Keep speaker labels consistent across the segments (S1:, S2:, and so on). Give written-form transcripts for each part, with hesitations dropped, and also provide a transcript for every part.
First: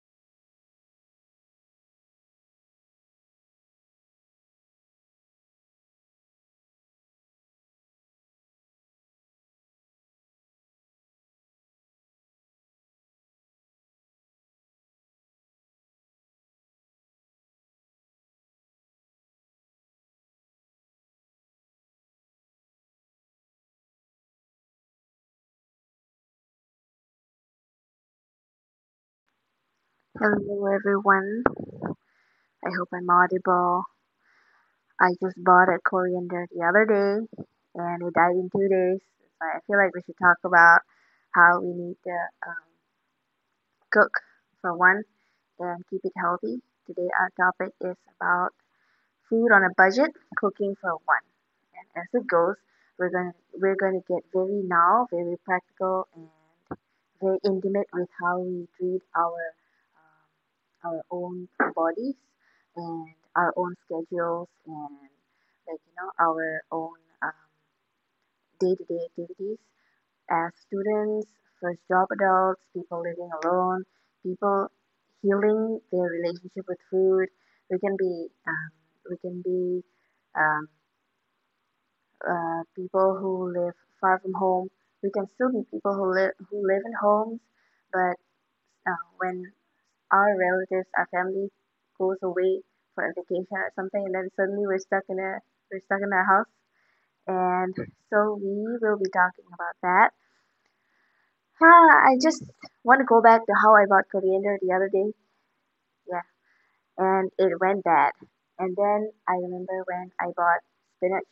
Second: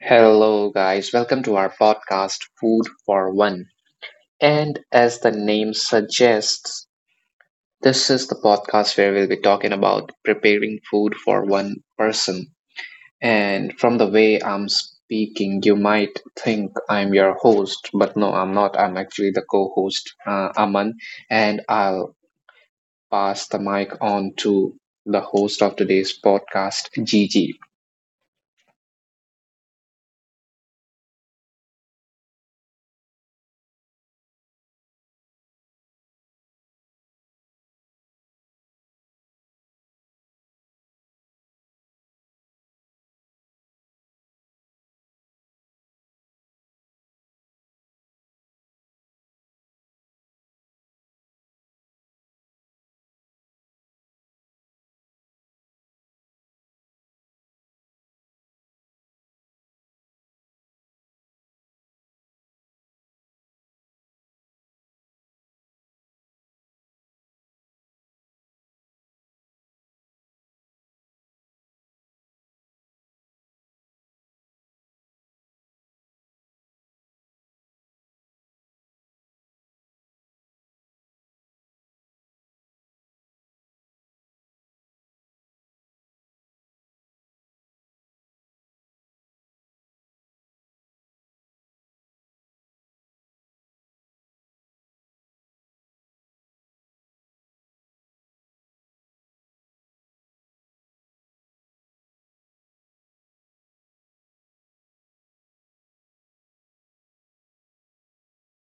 S1: Hello, guys. Welcome to our podcast, Food for One. And as the name suggests, this is the podcast where we'll be talking about preparing food for one person. And from the way I'm speaking, you might think I'm your host, but no, I'm not. I'm actually the co host, Aman. And I'll pass the mic on to the host of today's podcast, Gigi.
S2: Hello everyone. I hope I'm audible. I just bought a coriander the other day and it died in 2 days. So I feel like we should talk about how we need to um, cook for one and keep it healthy. Today our topic is about food on a budget, cooking for one. And as it goes, we're going to get very now, very practical, and very intimate with how we treat our own bodies and our own schedules and like our own um, day-to-day activities as students, first job adults, people living alone, people healing their relationship with food. We can be um, we can be um, people who live far from home. We can still be people who live in homes, but when our relatives, our family goes away for a vacation or something, and then suddenly we're stuck in our house. And so we will be talking about that. I just want to go back to how I bought coriander the other day. Yeah, and it went bad. And then I remember when I bought spinach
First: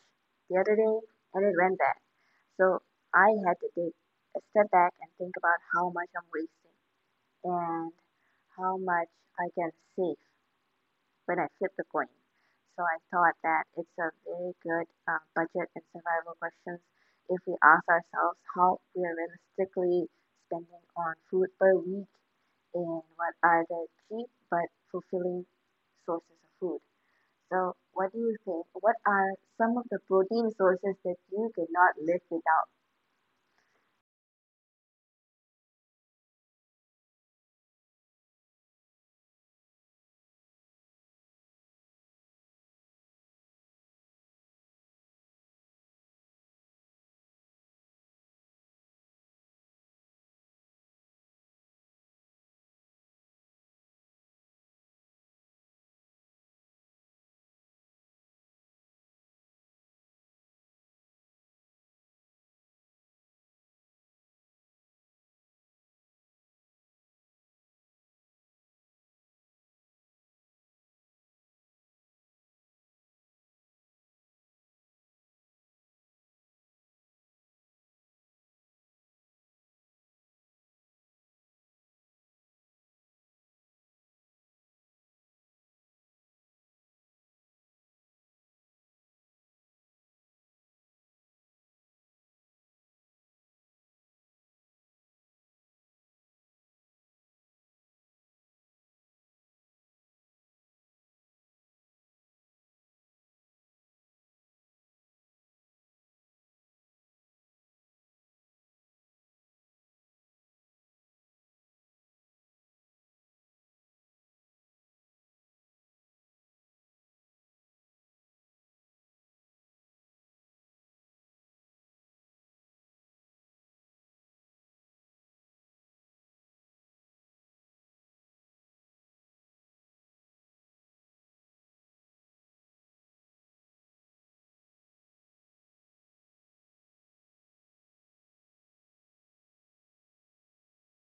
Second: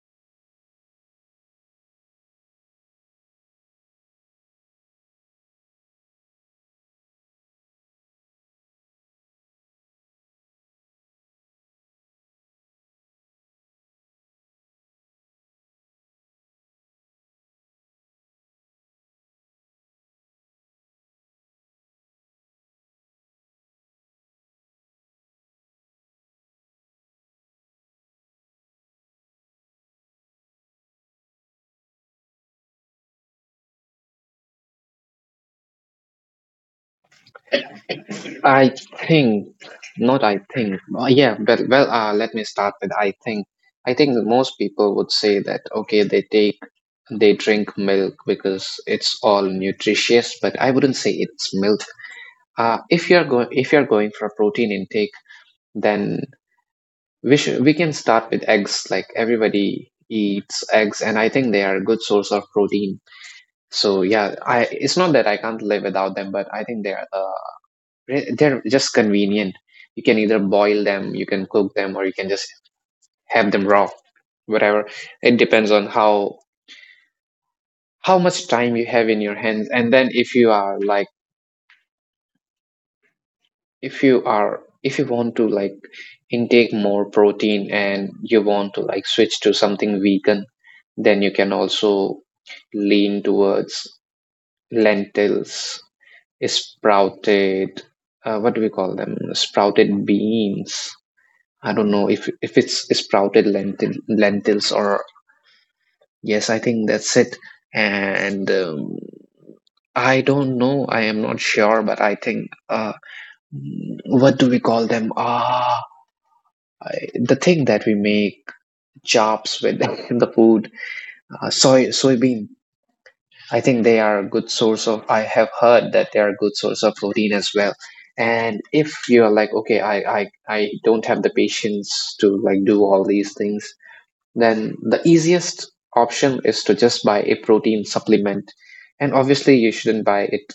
S2: the other day and it went bad. So I had to take a step back and think about how much I'm wasting and how much I can save when I flipped the coin. So I thought that it's a very good budget and survival questions if we ask ourselves how we are realistically spending on food per week and what are the cheap but fulfilling sources of food. So what do you think? What are some of the protein sources that you cannot live without?
S1: I think, not I think. Yeah, well, let me start with I think. I think most people would say that, okay, they take they drink milk because it's all nutritious, but I wouldn't say it's milk. If you're going for a protein intake, then we can start with eggs. Like, everybody eats eggs, and I think they are a good source of protein. So yeah, I it's not that I can't live without them, but I think they're just convenient. You can either boil them, you can cook them, or you can just have them raw. Whatever. It depends on how much time you have in your hands. And then if you are like if you are if you want to like intake more protein and you want to like switch to something vegan, then you can also lean towards lentils, sprouted, what do we call them? Sprouted beans. I don't know if it's sprouted lentils, or yes, I think that's it. And I don't know. I am not sure, but I think, what do we call them? Ah, the thing that we make chops with the food, soybean. I think they are a good source of. I have heard that they are a good source of protein as well. And if you are like, okay, I don't have the patience to like do all these things, then the easiest option is to just buy a protein supplement. And obviously, you shouldn't buy it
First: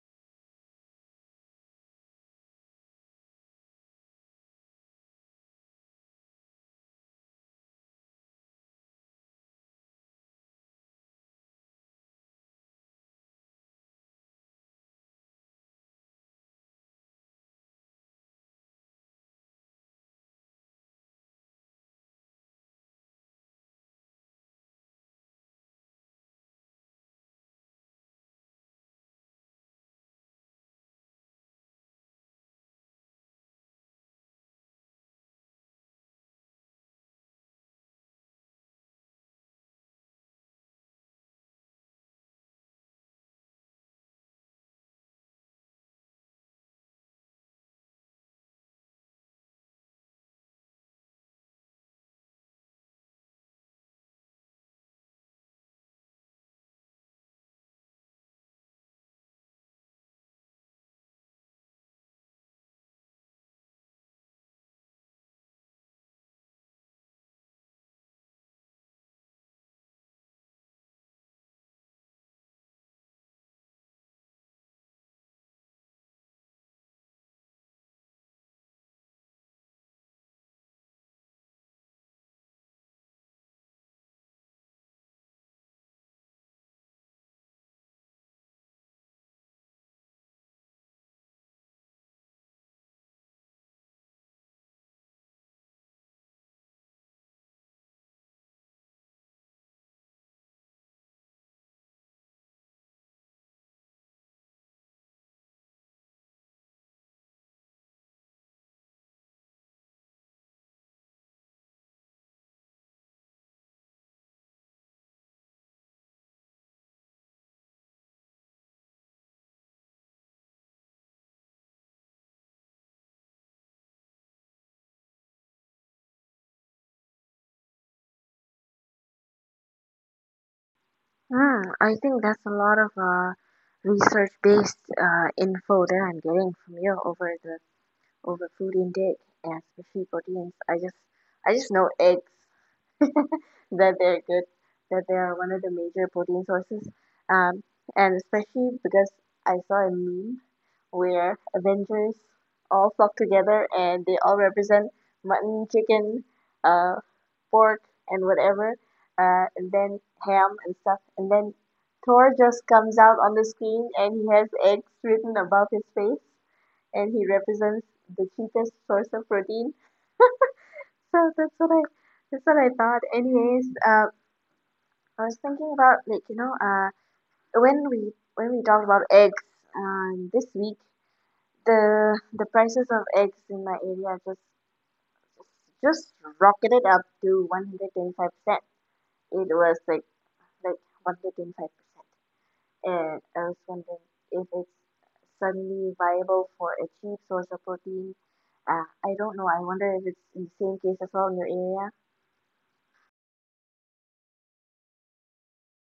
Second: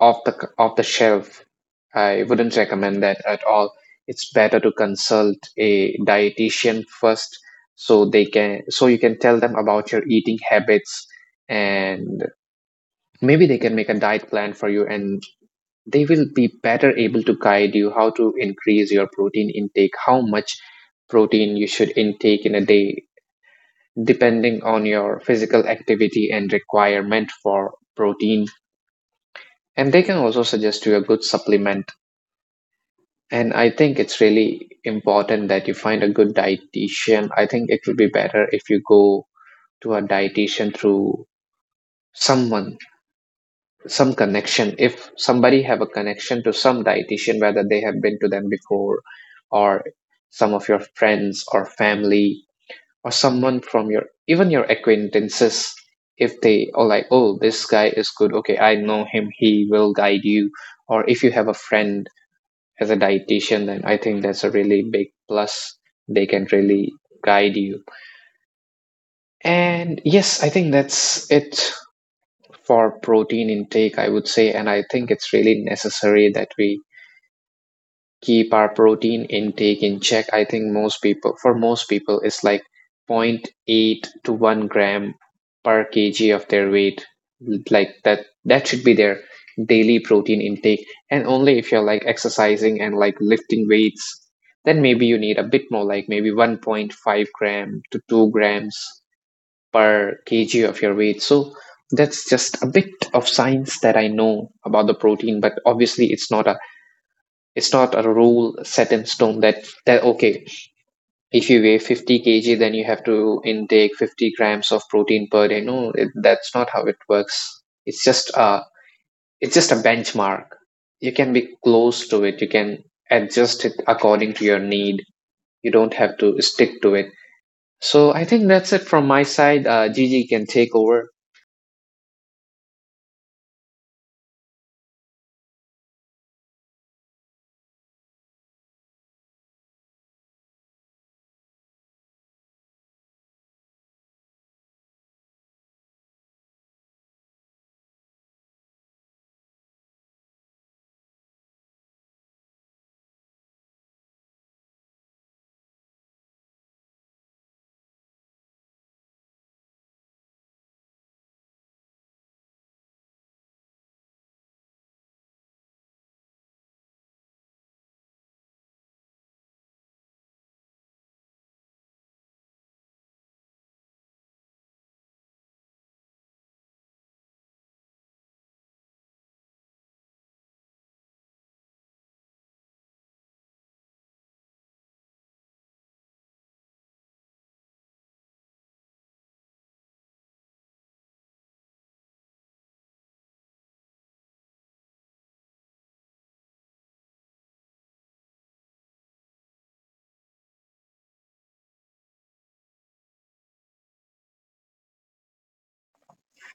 S1: off the shelf. I wouldn't recommend that at all. It's better to consult a dietitian first, so they can so you can tell them about your eating habits, and maybe they can make a diet plan for you, and they will be better able to guide you how to increase your protein intake, how much protein you should intake in a day depending on your physical activity and requirement for protein. And they can also suggest you a good supplement. And I think it's really important that you find a good dietitian. I think it would be better if you go to a dietitian through someone, some connection. If somebody have a connection to some dietitian, whether they have been to them before, or some of your friends or family, or someone from your, even your, acquaintances, if they are like, oh, this guy is good, okay, I know him, he will guide you. Or if you have a friend as a dietitian, then I think that's a really big plus. They can really guide you. And yes, I think that's it for protein intake, I would say. And I think it's really necessary that we keep our protein intake in check. I think, most people for most people, it's like zero point 0.8 to 1 gram per kg of their weight. Like, that should be their daily protein intake. And only if you're like exercising and like lifting weights, then maybe you need a bit more, like maybe 1.5 gram to 2 grams per kg of your weight. So that's just a bit of science that I know about the protein. But obviously, it's not a rule set in stone that, okay, if you weigh 50 kg, then you have to intake 50 grams of protein per day. No, that's not how it works. It's just a it's just a benchmark. You can be close to it. You can adjust it according to your need. You don't have to stick to it. So I think that's it from my side. Gigi can take over.
S2: Hmm, I think that's a lot of research-based info that I'm getting from you over the over food intake and especially proteins. I just know eggs that they're good, that they are one of the major protein sources. Um, and especially because I saw a meme where Avengers all flock together and they all represent mutton, chicken, uh, pork, and whatever, and then ham and stuff, and then Thor just comes out on the screen and he has eggs written above his face and he represents the cheapest source of protein. So that's what I thought. Anyways, I was thinking about like when we talked about eggs this week, the prices of eggs in my area just rocketed up to 125%. It was like 125%. And I was wondering if it's suddenly viable for a cheap source of protein. I don't know. I wonder if it's the same case as well in your area.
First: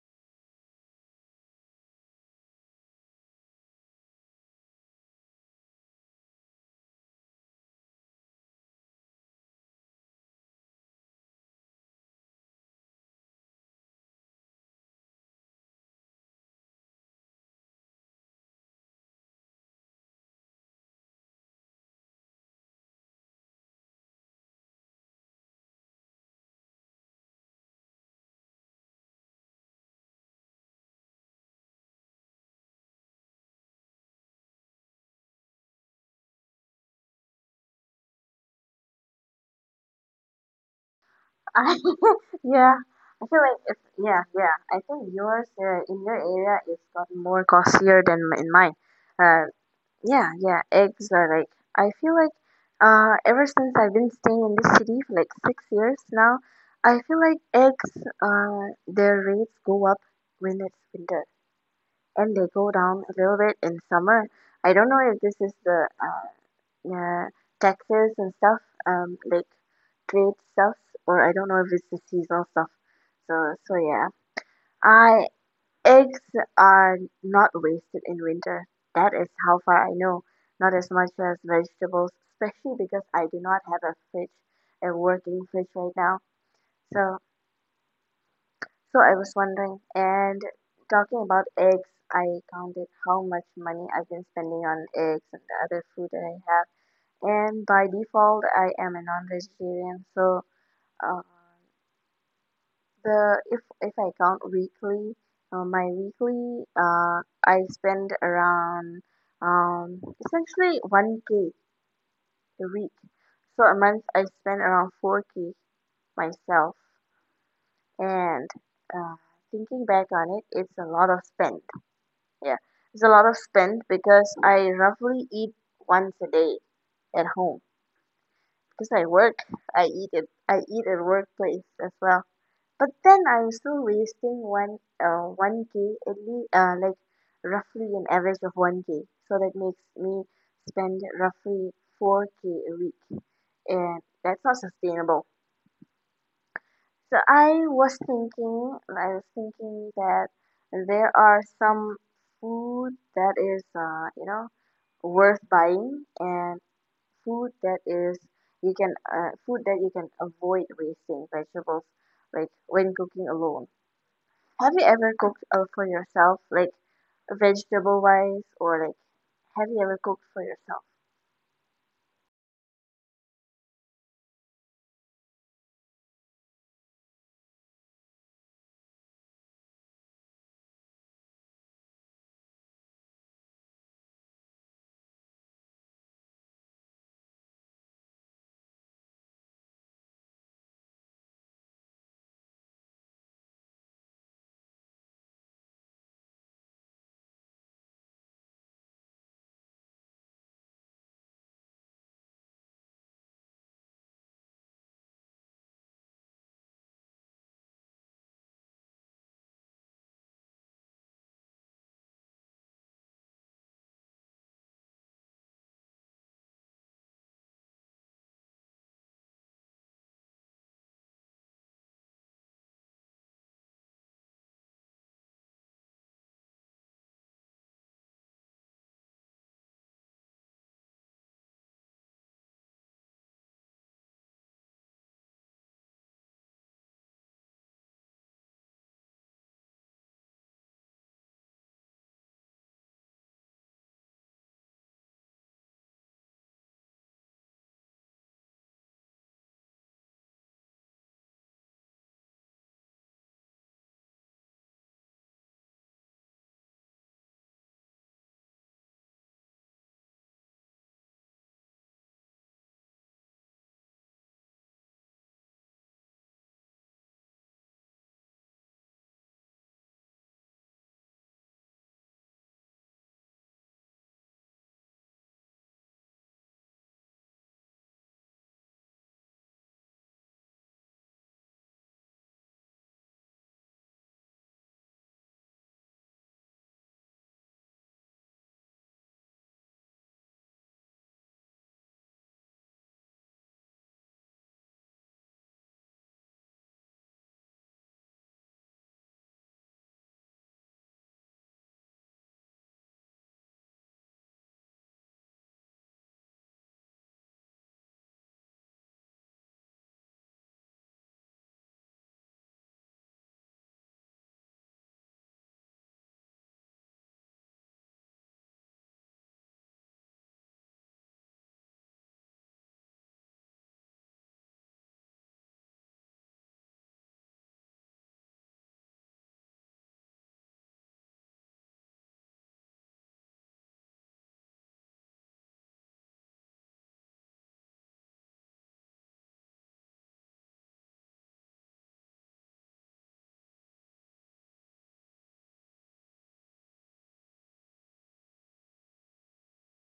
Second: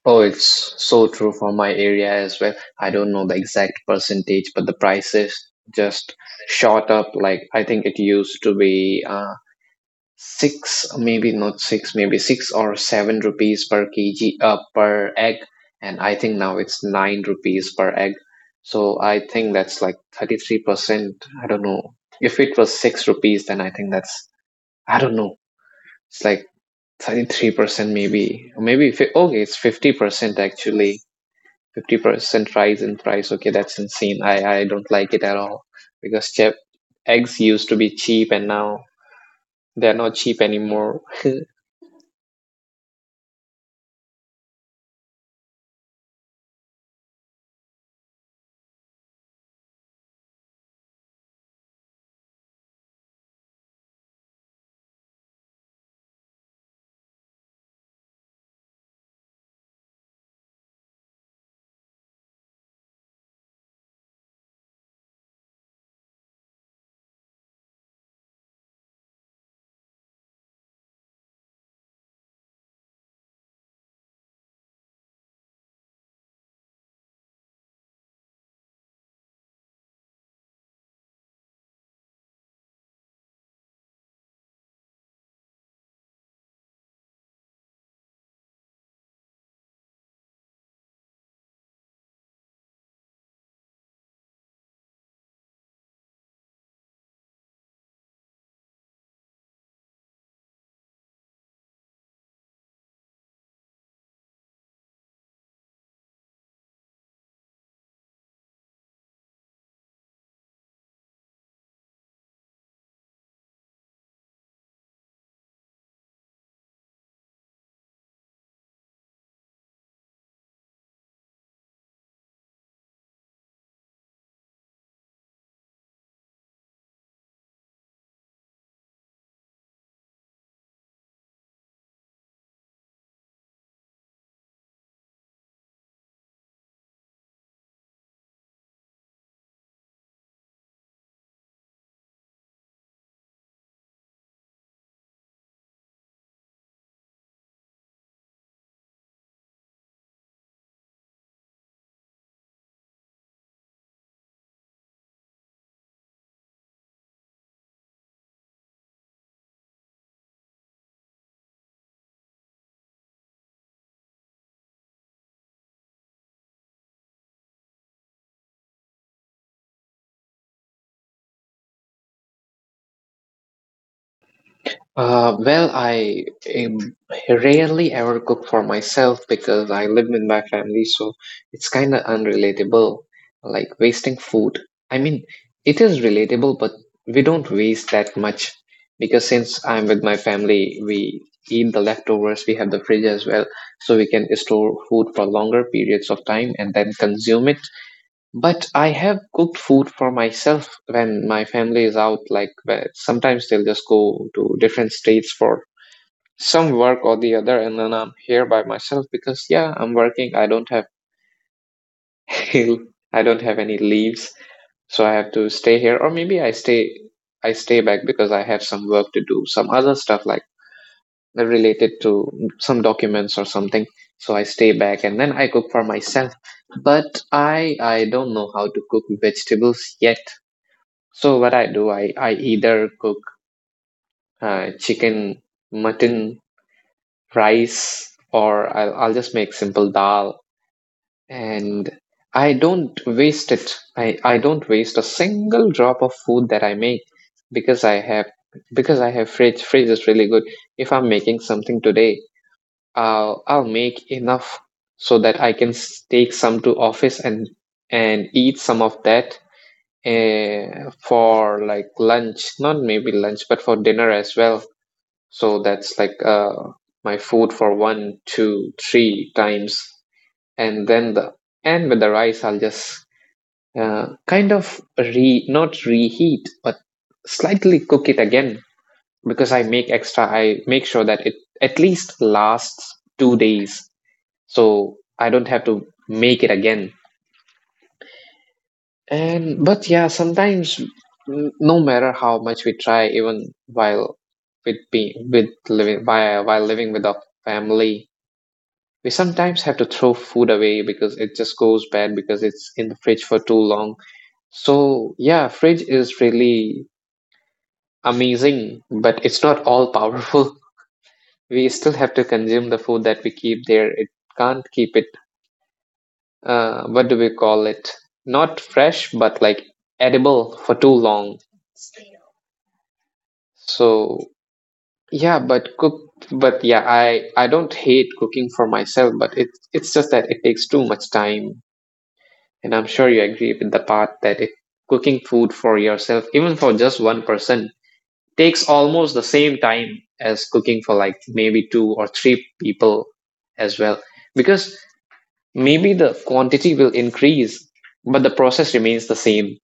S1: Oh, it's so true for my area as well. I don't know the exact percentage, but the prices just shot up. Like, I think it used to be, six, maybe not six, maybe 6 or 7 rupees per kg, per egg. And I think now it's 9 rupees per egg. So I think that's like 33%. I don't know. If it was 6 rupees, then I think that's, I don't know, it's like 33% maybe. Or maybe, okay, it's 50%, actually 50% rise in price. Okay, that's insane. I don't like it at all because chip eggs used to be cheap, and now they're not cheap anymore.
S2: I, yeah, I feel like it's yeah, yeah. I think yours in your area it's got more costlier than in mine. Uh, yeah, yeah. Eggs are like I feel like ever since I've been staying in this city for like 6 years now, I feel like eggs their rates go up when it's winter. And they go down a little bit in summer. I don't know if this is the uh, Texas and stuff, like trade stuff, or I don't know if it's the seasonal stuff. So yeah, I eggs are not wasted in winter. That is how far I know. Not as much as vegetables, especially because I do not have a fridge, a working fridge right now. So So I was wondering, and talking about eggs, I counted how much money I've been spending on eggs and the other food that I have. And by default, I am a non-vegetarian, so uh, the if I count weekly, my weekly I spend around essentially 1K a week. So a month I spend around 4K myself, and uh, thinking back on it, it's a lot of spend. Yeah, it's a lot of spend because I roughly eat once a day at home. Because I work, I eat at workplace as well. But then I'm still wasting one k at least like roughly an average of one k. So that makes me spend roughly four k a week, and that's not sustainable. So I was thinking that there are some food that is worth buying, and food that is food that you can avoid wasting vegetables like when cooking alone. Have you ever cooked for yourself, like vegetable wise, or like, have you ever cooked for yourself?
S1: Well, I um, rarely ever cook for myself because I live with my family, so it's kind of unrelatable, like wasting food. I mean, it is relatable, but we don't waste that much because since I'm with my family, we eat the leftovers. We have the fridge as well, so we can store food for longer periods of time and then consume it. But I have cooked food for myself when my family is out. Like, where sometimes they'll just go to different states for some work or the other, and then I'm here by myself because, yeah, I'm working. I don't have I don't have any leaves, so I have to stay here. Or maybe I stay back because I have some work to do, some other stuff like related to some documents or something. So I stay back, and then I cook for myself. But I don't know how to cook vegetables yet. So what I do, I either cook, chicken, mutton, rice. Or I'll just make simple dal, and I don't waste it. I don't waste a single drop of food that I make because I have fridge. Fridge is really good. If I'm making something today, I'll make enough so that I can take some to office, and eat some of that, eh, for like lunch, not maybe lunch, but for dinner as well. So that's like, my food for one, two, three times. And then the and with the rice, I'll just, kind of, re not reheat, but slightly cook it again, because I make extra. I make sure that it at least lasts 2 days, so I don't have to make it again. And, but yeah, sometimes no matter how much we try, even while with being with living, while living with our family, we sometimes have to throw food away because it just goes bad because it's in the fridge for too long. So yeah, fridge is really amazing, but it's not all powerful. We still have to consume the food that we keep there. It can't keep it. What do we call it? Not fresh, but like edible for too long. So yeah, but yeah, I don't hate cooking for myself, but it's just that it takes too much time, and I'm sure you agree with the part that it cooking food for yourself, even for just one person, takes almost the same time as cooking for like maybe two or three people as well, because maybe the quantity will increase, but the process remains the same.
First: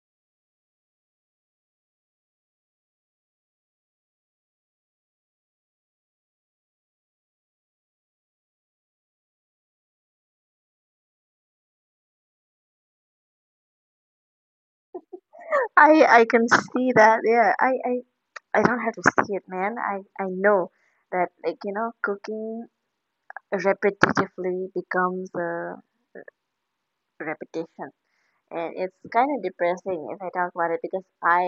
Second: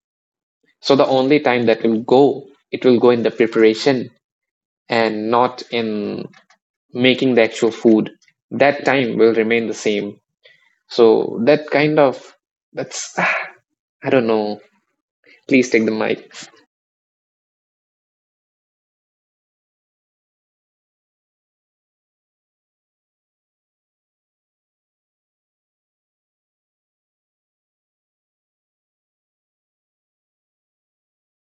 S1: So the only time that will go, it will go in the preparation and not in making the actual food. That time will remain the same. So that's I don't know. Please take the
S2: I
S1: mic.
S2: can see that, yeah. I don't have to see it, man. I know that like cooking repetitively becomes a repetition, and it's kind of depressing if I talk about it because I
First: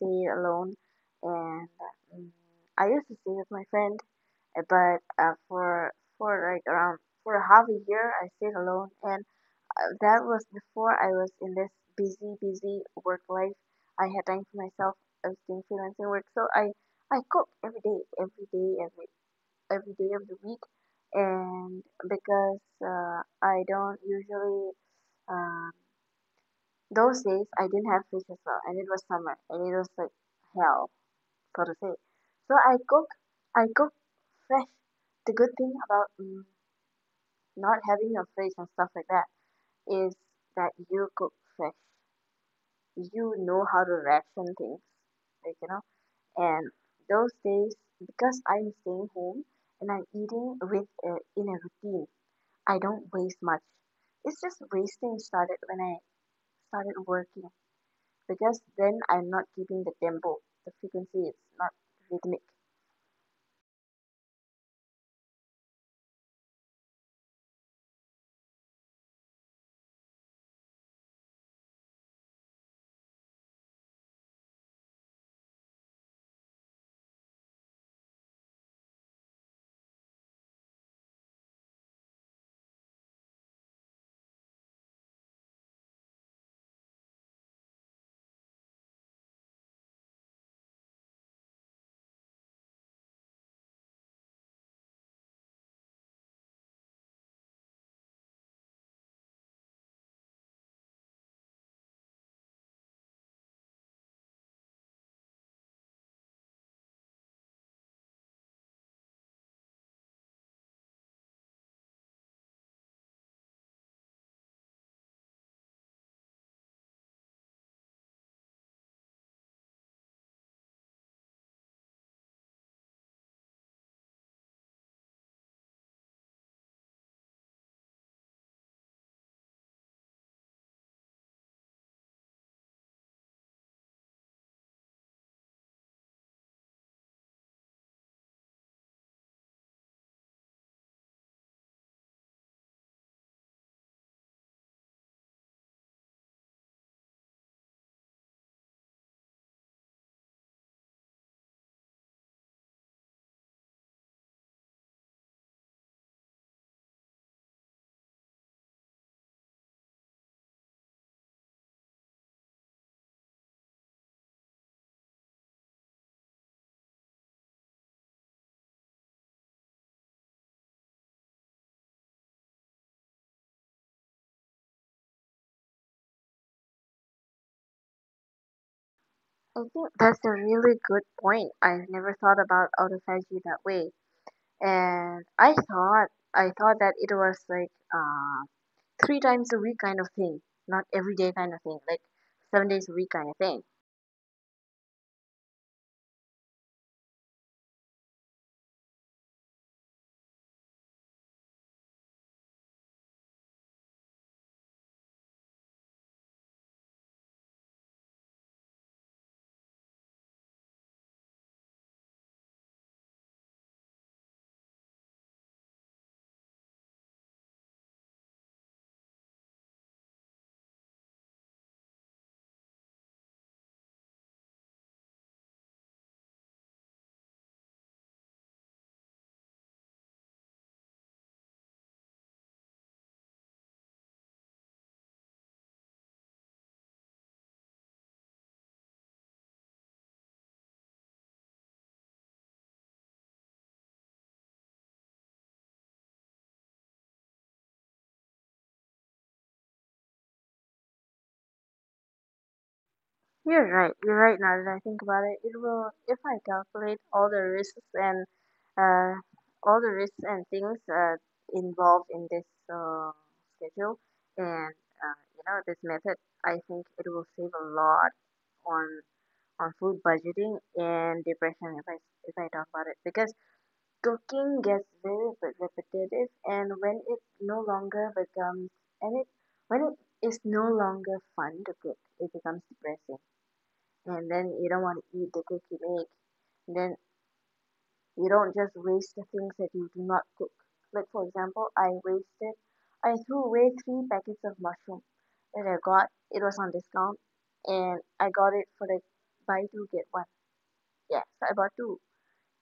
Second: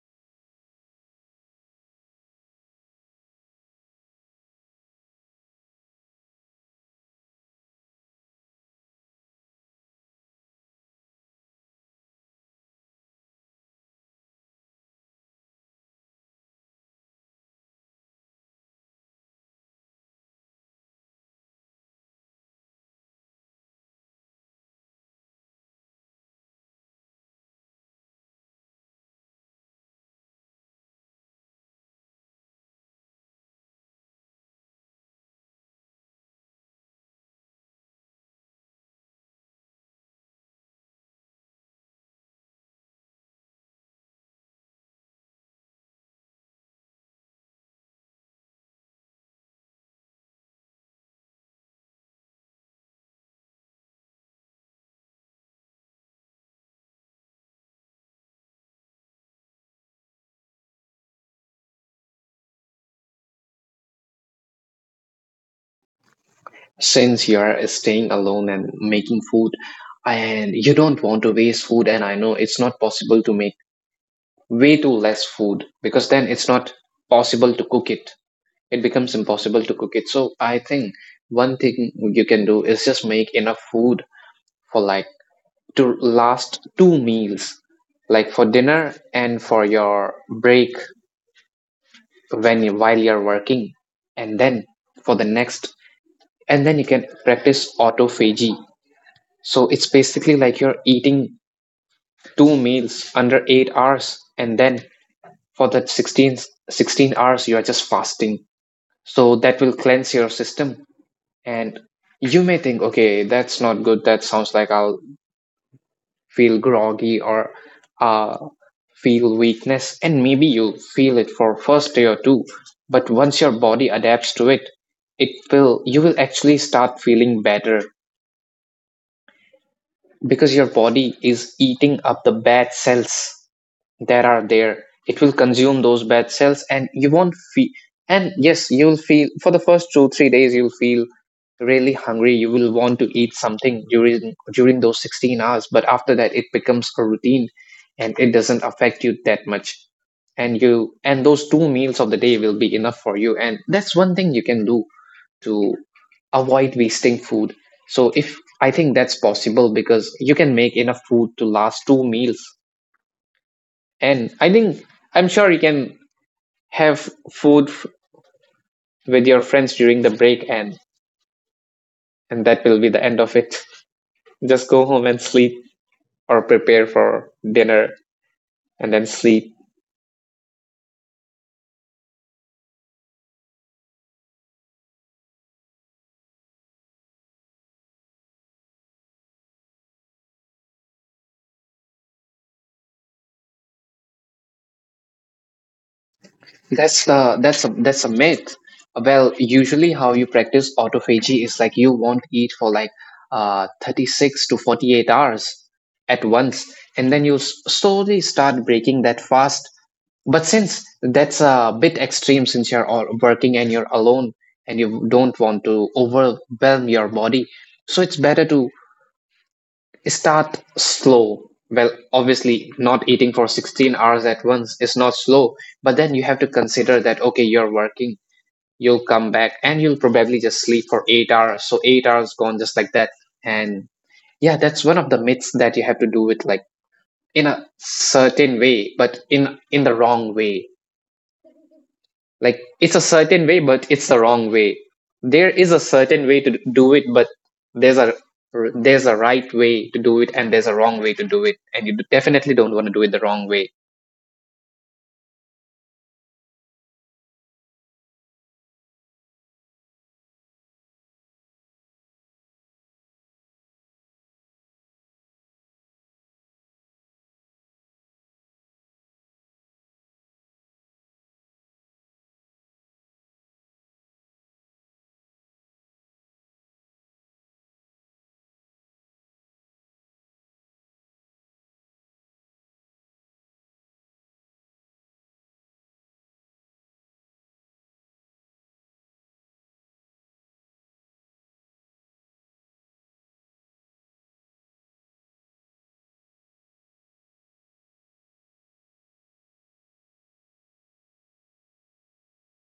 S2: stay alone. And mm, I used to stay with my friend, but for like around for a half a year I stayed alone, and that was before I was in this busy busy work life. I had time for myself. I was doing freelancing work, so I cook every day, every day, every day of the week, and because I don't usually, um those days I didn't have fridge as well, and it was summer and it was like hell for to say. So I cook fresh. The good thing about not having a fridge and stuff like that is that you cook fresh, you know how to ration things, like you know and those days, because I'm staying home and I'm eating in a routine, I don't waste much. It's just wasting started when I started working because then I'm not keeping the tempo. The frequency is not rhythmic.
S1: Since you are staying alone and making food, and you don't want to waste food, and I know it's not possible to make way too less food, because then it's not possible to cook it. It becomes impossible to cook it. So I think one thing you can do is just make enough food for like to last two meals, like for dinner and for your break while you're working, and then for the next, and then you can practice autophagy. So it's basically like you're eating two meals under 8 hours, and then for the sixteen hours, you are just fasting. So that will cleanse your system. And you may think, okay, that's not good. That sounds like I'll feel groggy or uh, feel weakness. And maybe you feel it for first day or two, but once your body adapts to it, it will you will actually start feeling better because your body is eating up the bad cells that are there. It will consume those bad cells and you won't feel, and yes, you'll feel for the first 2 3 days. You'll feel really hungry, you will want to eat something during those 16 hours, but after that it becomes a routine and it doesn't affect you that much. And you and those two meals of the day will be enough for you, and that's one thing you can do to avoid wasting food. So if I think that's possible because you can make enough food to last two meals. And I think I'm sure you can have with your friends during the break, and that will be the end of it. Just go home and sleep, or prepare for dinner and then
S2: I
S1: sleep.
S2: think that's a really good point. I've never thought about autophagy that way. And I thought that it was like three times a week kind of thing, not every day kind of thing, like 7 days a week kind of thing.
S1: That's a myth. Well, usually how you practice autophagy is like you won't eat for like 36 to 48 hours at once, and then you slowly start breaking that fast. But since that's a bit extreme, since you're all working and you're alone and you don't want to overwhelm your body, so it's better to start slow. Well, obviously, not eating for 16 hours at once is not slow, but then you have to consider that, okay, you're working, you'll come back and you'll probably just sleep for 8 hours. So, 8 hours gone just like that. And yeah, that's one of the myths, that you have to do with like in a certain way, but in the wrong way. Like it's a certain way but it's the wrong way. There is a certain way to do it, but there's a there's a right way to do it and there's a wrong way to do it, and you definitely don't want to do it the wrong
S2: You're
S1: way.
S2: right. You're right. Now that I think about it, it will. If I calculate all the risks and uh, things involved in this schedule and this method, I think it will save a lot on on food budgeting and depression. If I talk about it, because cooking gets very repetitive, and and it when it is no longer fun to cook, it becomes depressing, and then you don't want to eat the cake you make. And then you don't just waste the things that you do not cook, like for example I threw away three packets of mushroom that I got. It was on discount and I got it for the buy two get one. Yeah, so I bought two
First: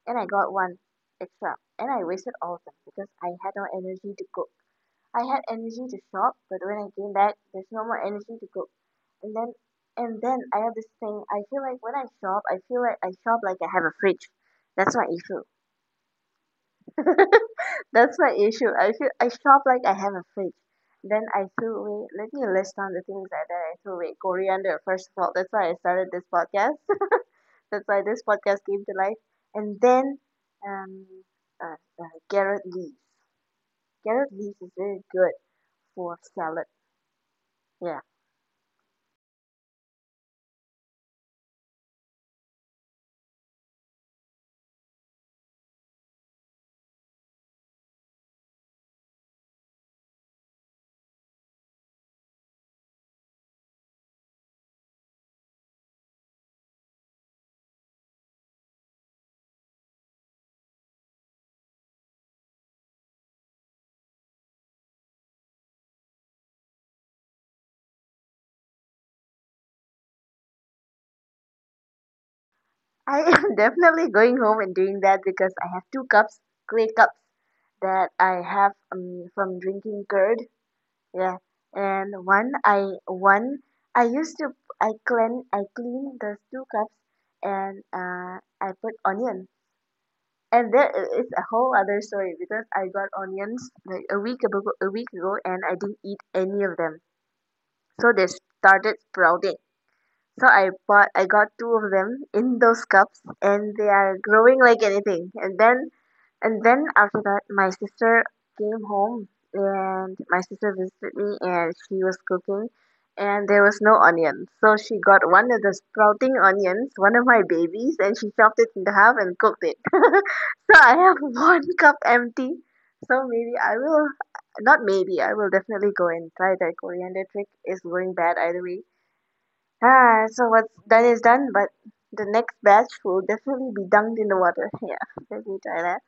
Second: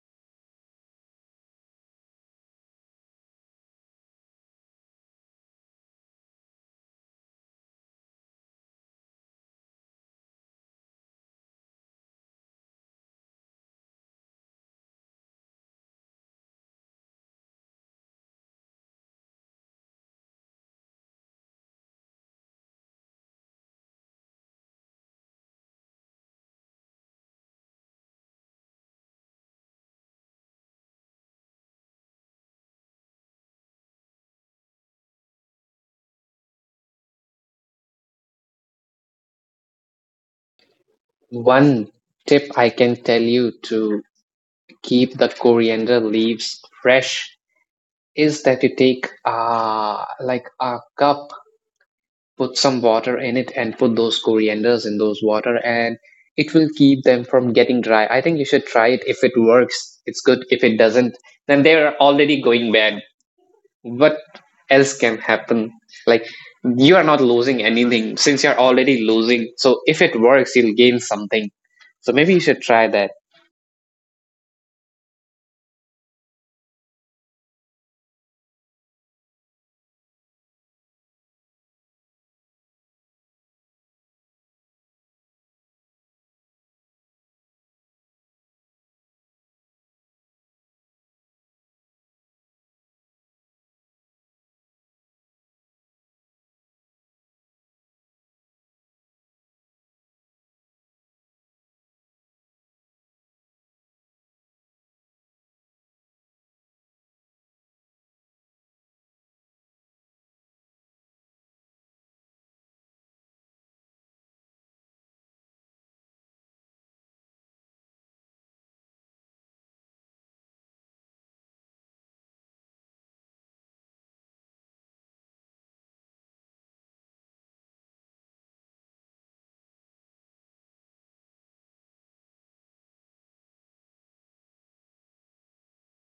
S2: and I got one extra, and I wasted all of them because I had no energy to cook. I had energy to shop, but when I came back, there's no more energy to cook. And then I have this thing. I feel like when I shop, I feel like I shop like I have a fridge. That's my issue. That's my issue. I feel I shop like I have a fridge. Then I threw away. Let me list down the things that I threw away. Coriander, first of all. That's why I started this podcast. That's why this podcast came to life. And then, um, uh, carrot leaves. Carrot leaves is very good for salad. Yeah.
S1: One tip I can tell you to keep the coriander leaves fresh is that you take like a cup, put some water in it, and put those corianders in those water, and it will keep them from getting dry. I think you should try it. If it works, it's good. If it doesn't, then they're already going bad. What else can happen? Like, you are not losing anything since you're already losing, so if it works you'll gain something. So maybe you should try that.
S2: I am definitely going home and doing that because I have two cups, clay cups that I have from drinking curd. Yeah, and one I used to I clean those two cups and I put onion. And there is a whole other story because I got onions like a week ago, and I didn't eat any of them. So they started sprouting. So I got two of them in those cups and they are growing like anything. And then after that my sister came home, and my sister visited me and she was cooking and there was no onion. So she got one of the sprouting onions, one of my babies, and she chopped it into half and cooked it. So I have one cup empty. So maybe I will, not maybe, I will definitely go and try that coriander trick. It's going bad either way. So what's done is done, but the next batch will definitely be dunked in the water. Yeah, let me try that.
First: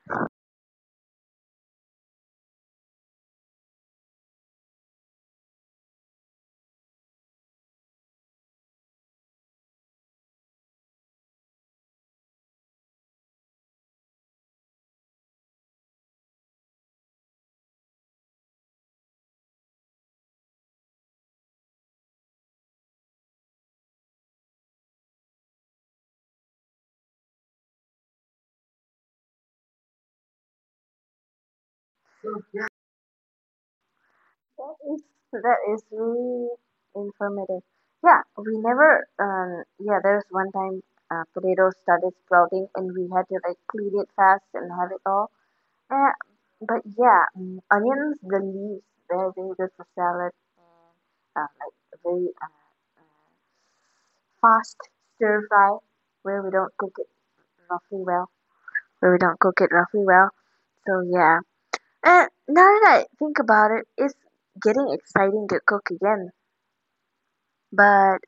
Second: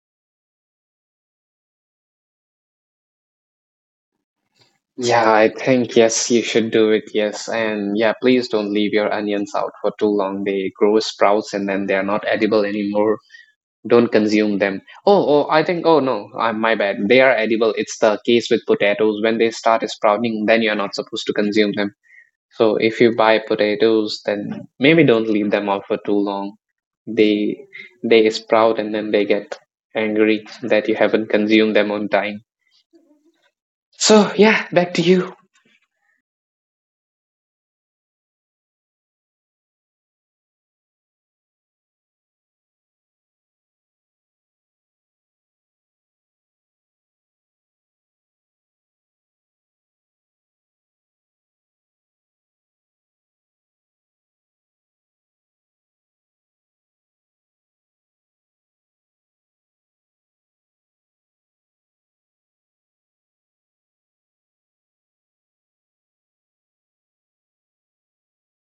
S1: Yeah, I think, yes, you should do it. Yes. And yeah, please don't leave your onions out for too long. They grow sprouts and then they're not edible anymore. Don't consume them. Oh. Oh, I think, oh no, I, my bad, they are edible. It's the case with potatoes. When they start sprouting, then you're not supposed to consume them. So if you buy potatoes, then maybe don't leave them out for too long. they they sprout and then they get angry that you haven't consumed them on time. So yeah, back to
S2: That
S1: you.
S2: is that is really informative. Yeah, we never. Yeah, there was one time potatoes started sprouting, and we had to like clean it fast and have it all. Uh, but yeah, onions, the leaves, they're very good for salad. Like very fast stir fry, where we don't cook it roughly well. Where we don't cook it roughly well. So yeah. And now that I think about it, it's getting exciting to cook again. But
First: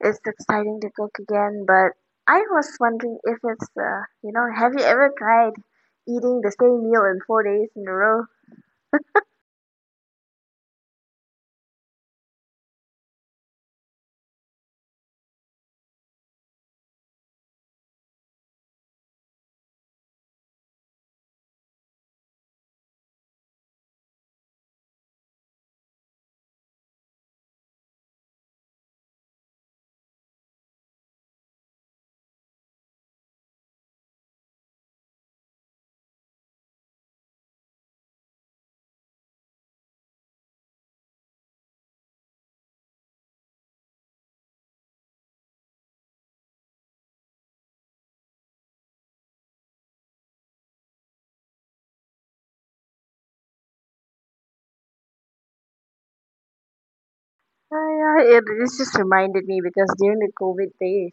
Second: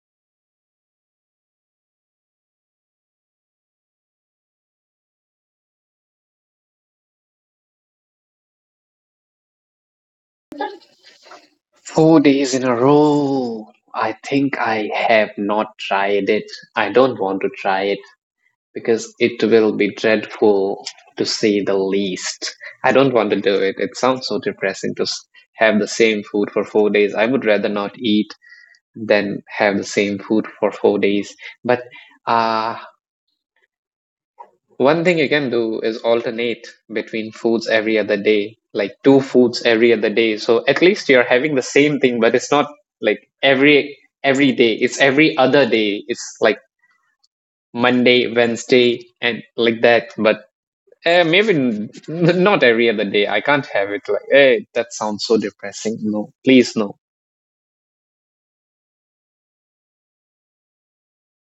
S2: it's exciting to cook again. But I was wondering if it's you know, have you ever tried eating the same meal in 4 days in a row?
S1: 4 days in a row. I think I have not tried it. I don't want to try it because it will be dreadful, to say the least. I don't want to do it. It sounds so depressing to have the same food for 4 days. I would rather not eat than have the same food for 4 days. But uh, one thing you can do is alternate between foods every other day, like two foods every other day. So at least you're having the same thing, but it's not like every day. It's every other day. It's like Monday, Wednesday, and like that. But uh, maybe not every other day. I can't have it like, hey, that sounds so depressing. No, please, no.
S2: Yeah, it just reminded me because during the COVID days,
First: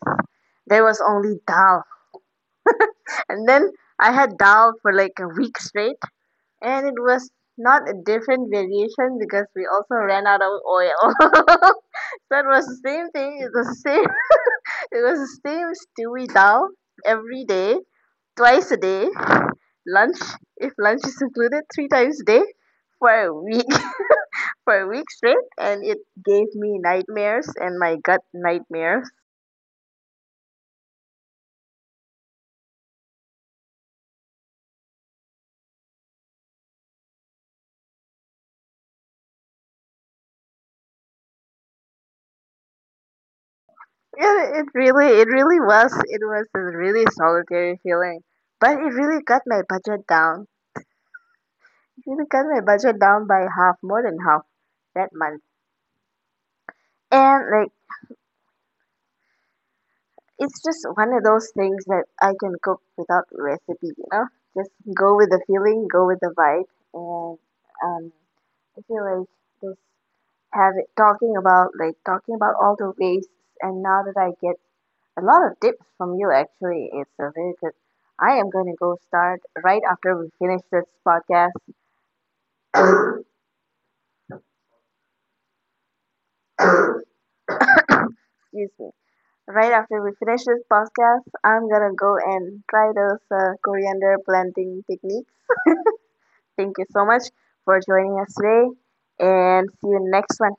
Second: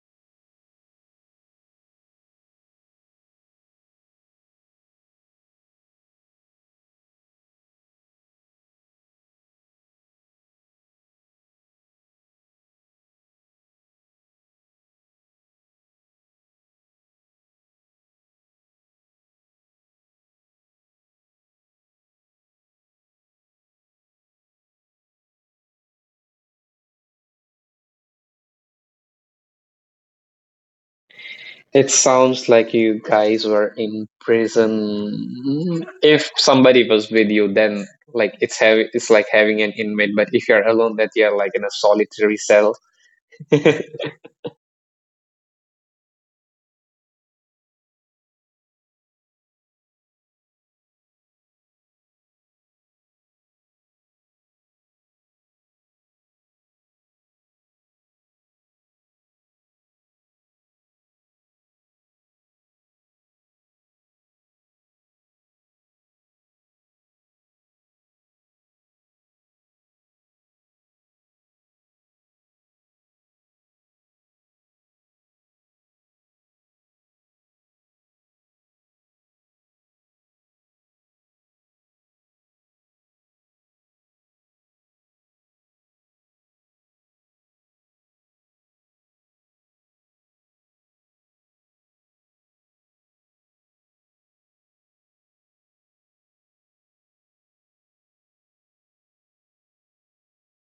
S2: there was only dal, and then I had dal for like a week straight. And it was not a different variation because we also ran out of oil. So it was the same thing. It was the same. It was the same stewy dal every day, twice a day. Lunch, if lunch is included, three times a day for a week, for a week straight, and it gave me nightmares and my gut nightmares.
S1: It sounds like you guys were in prison. If somebody was with you, then it's like having an inmate. But if you're alone, that you're like in a solitary cell.
S2: Yeah, it really was. It was a really solitary feeling, but it really got my budget down. You cut my budget down by half, more than half that month. And like it's just one of those things that I can cook without recipe, you know? Just go with the feeling, go with the vibe, and um I feel like this have it talking about all the ways, and now that I get a lot of tips from you, actually, it's a very good. I am gonna go start right after we finish this podcast. Excuse me. Right after we finish this podcast, I'm gonna go and try those coriander planting techniques. Thank you so much for joining us today, and see you next one.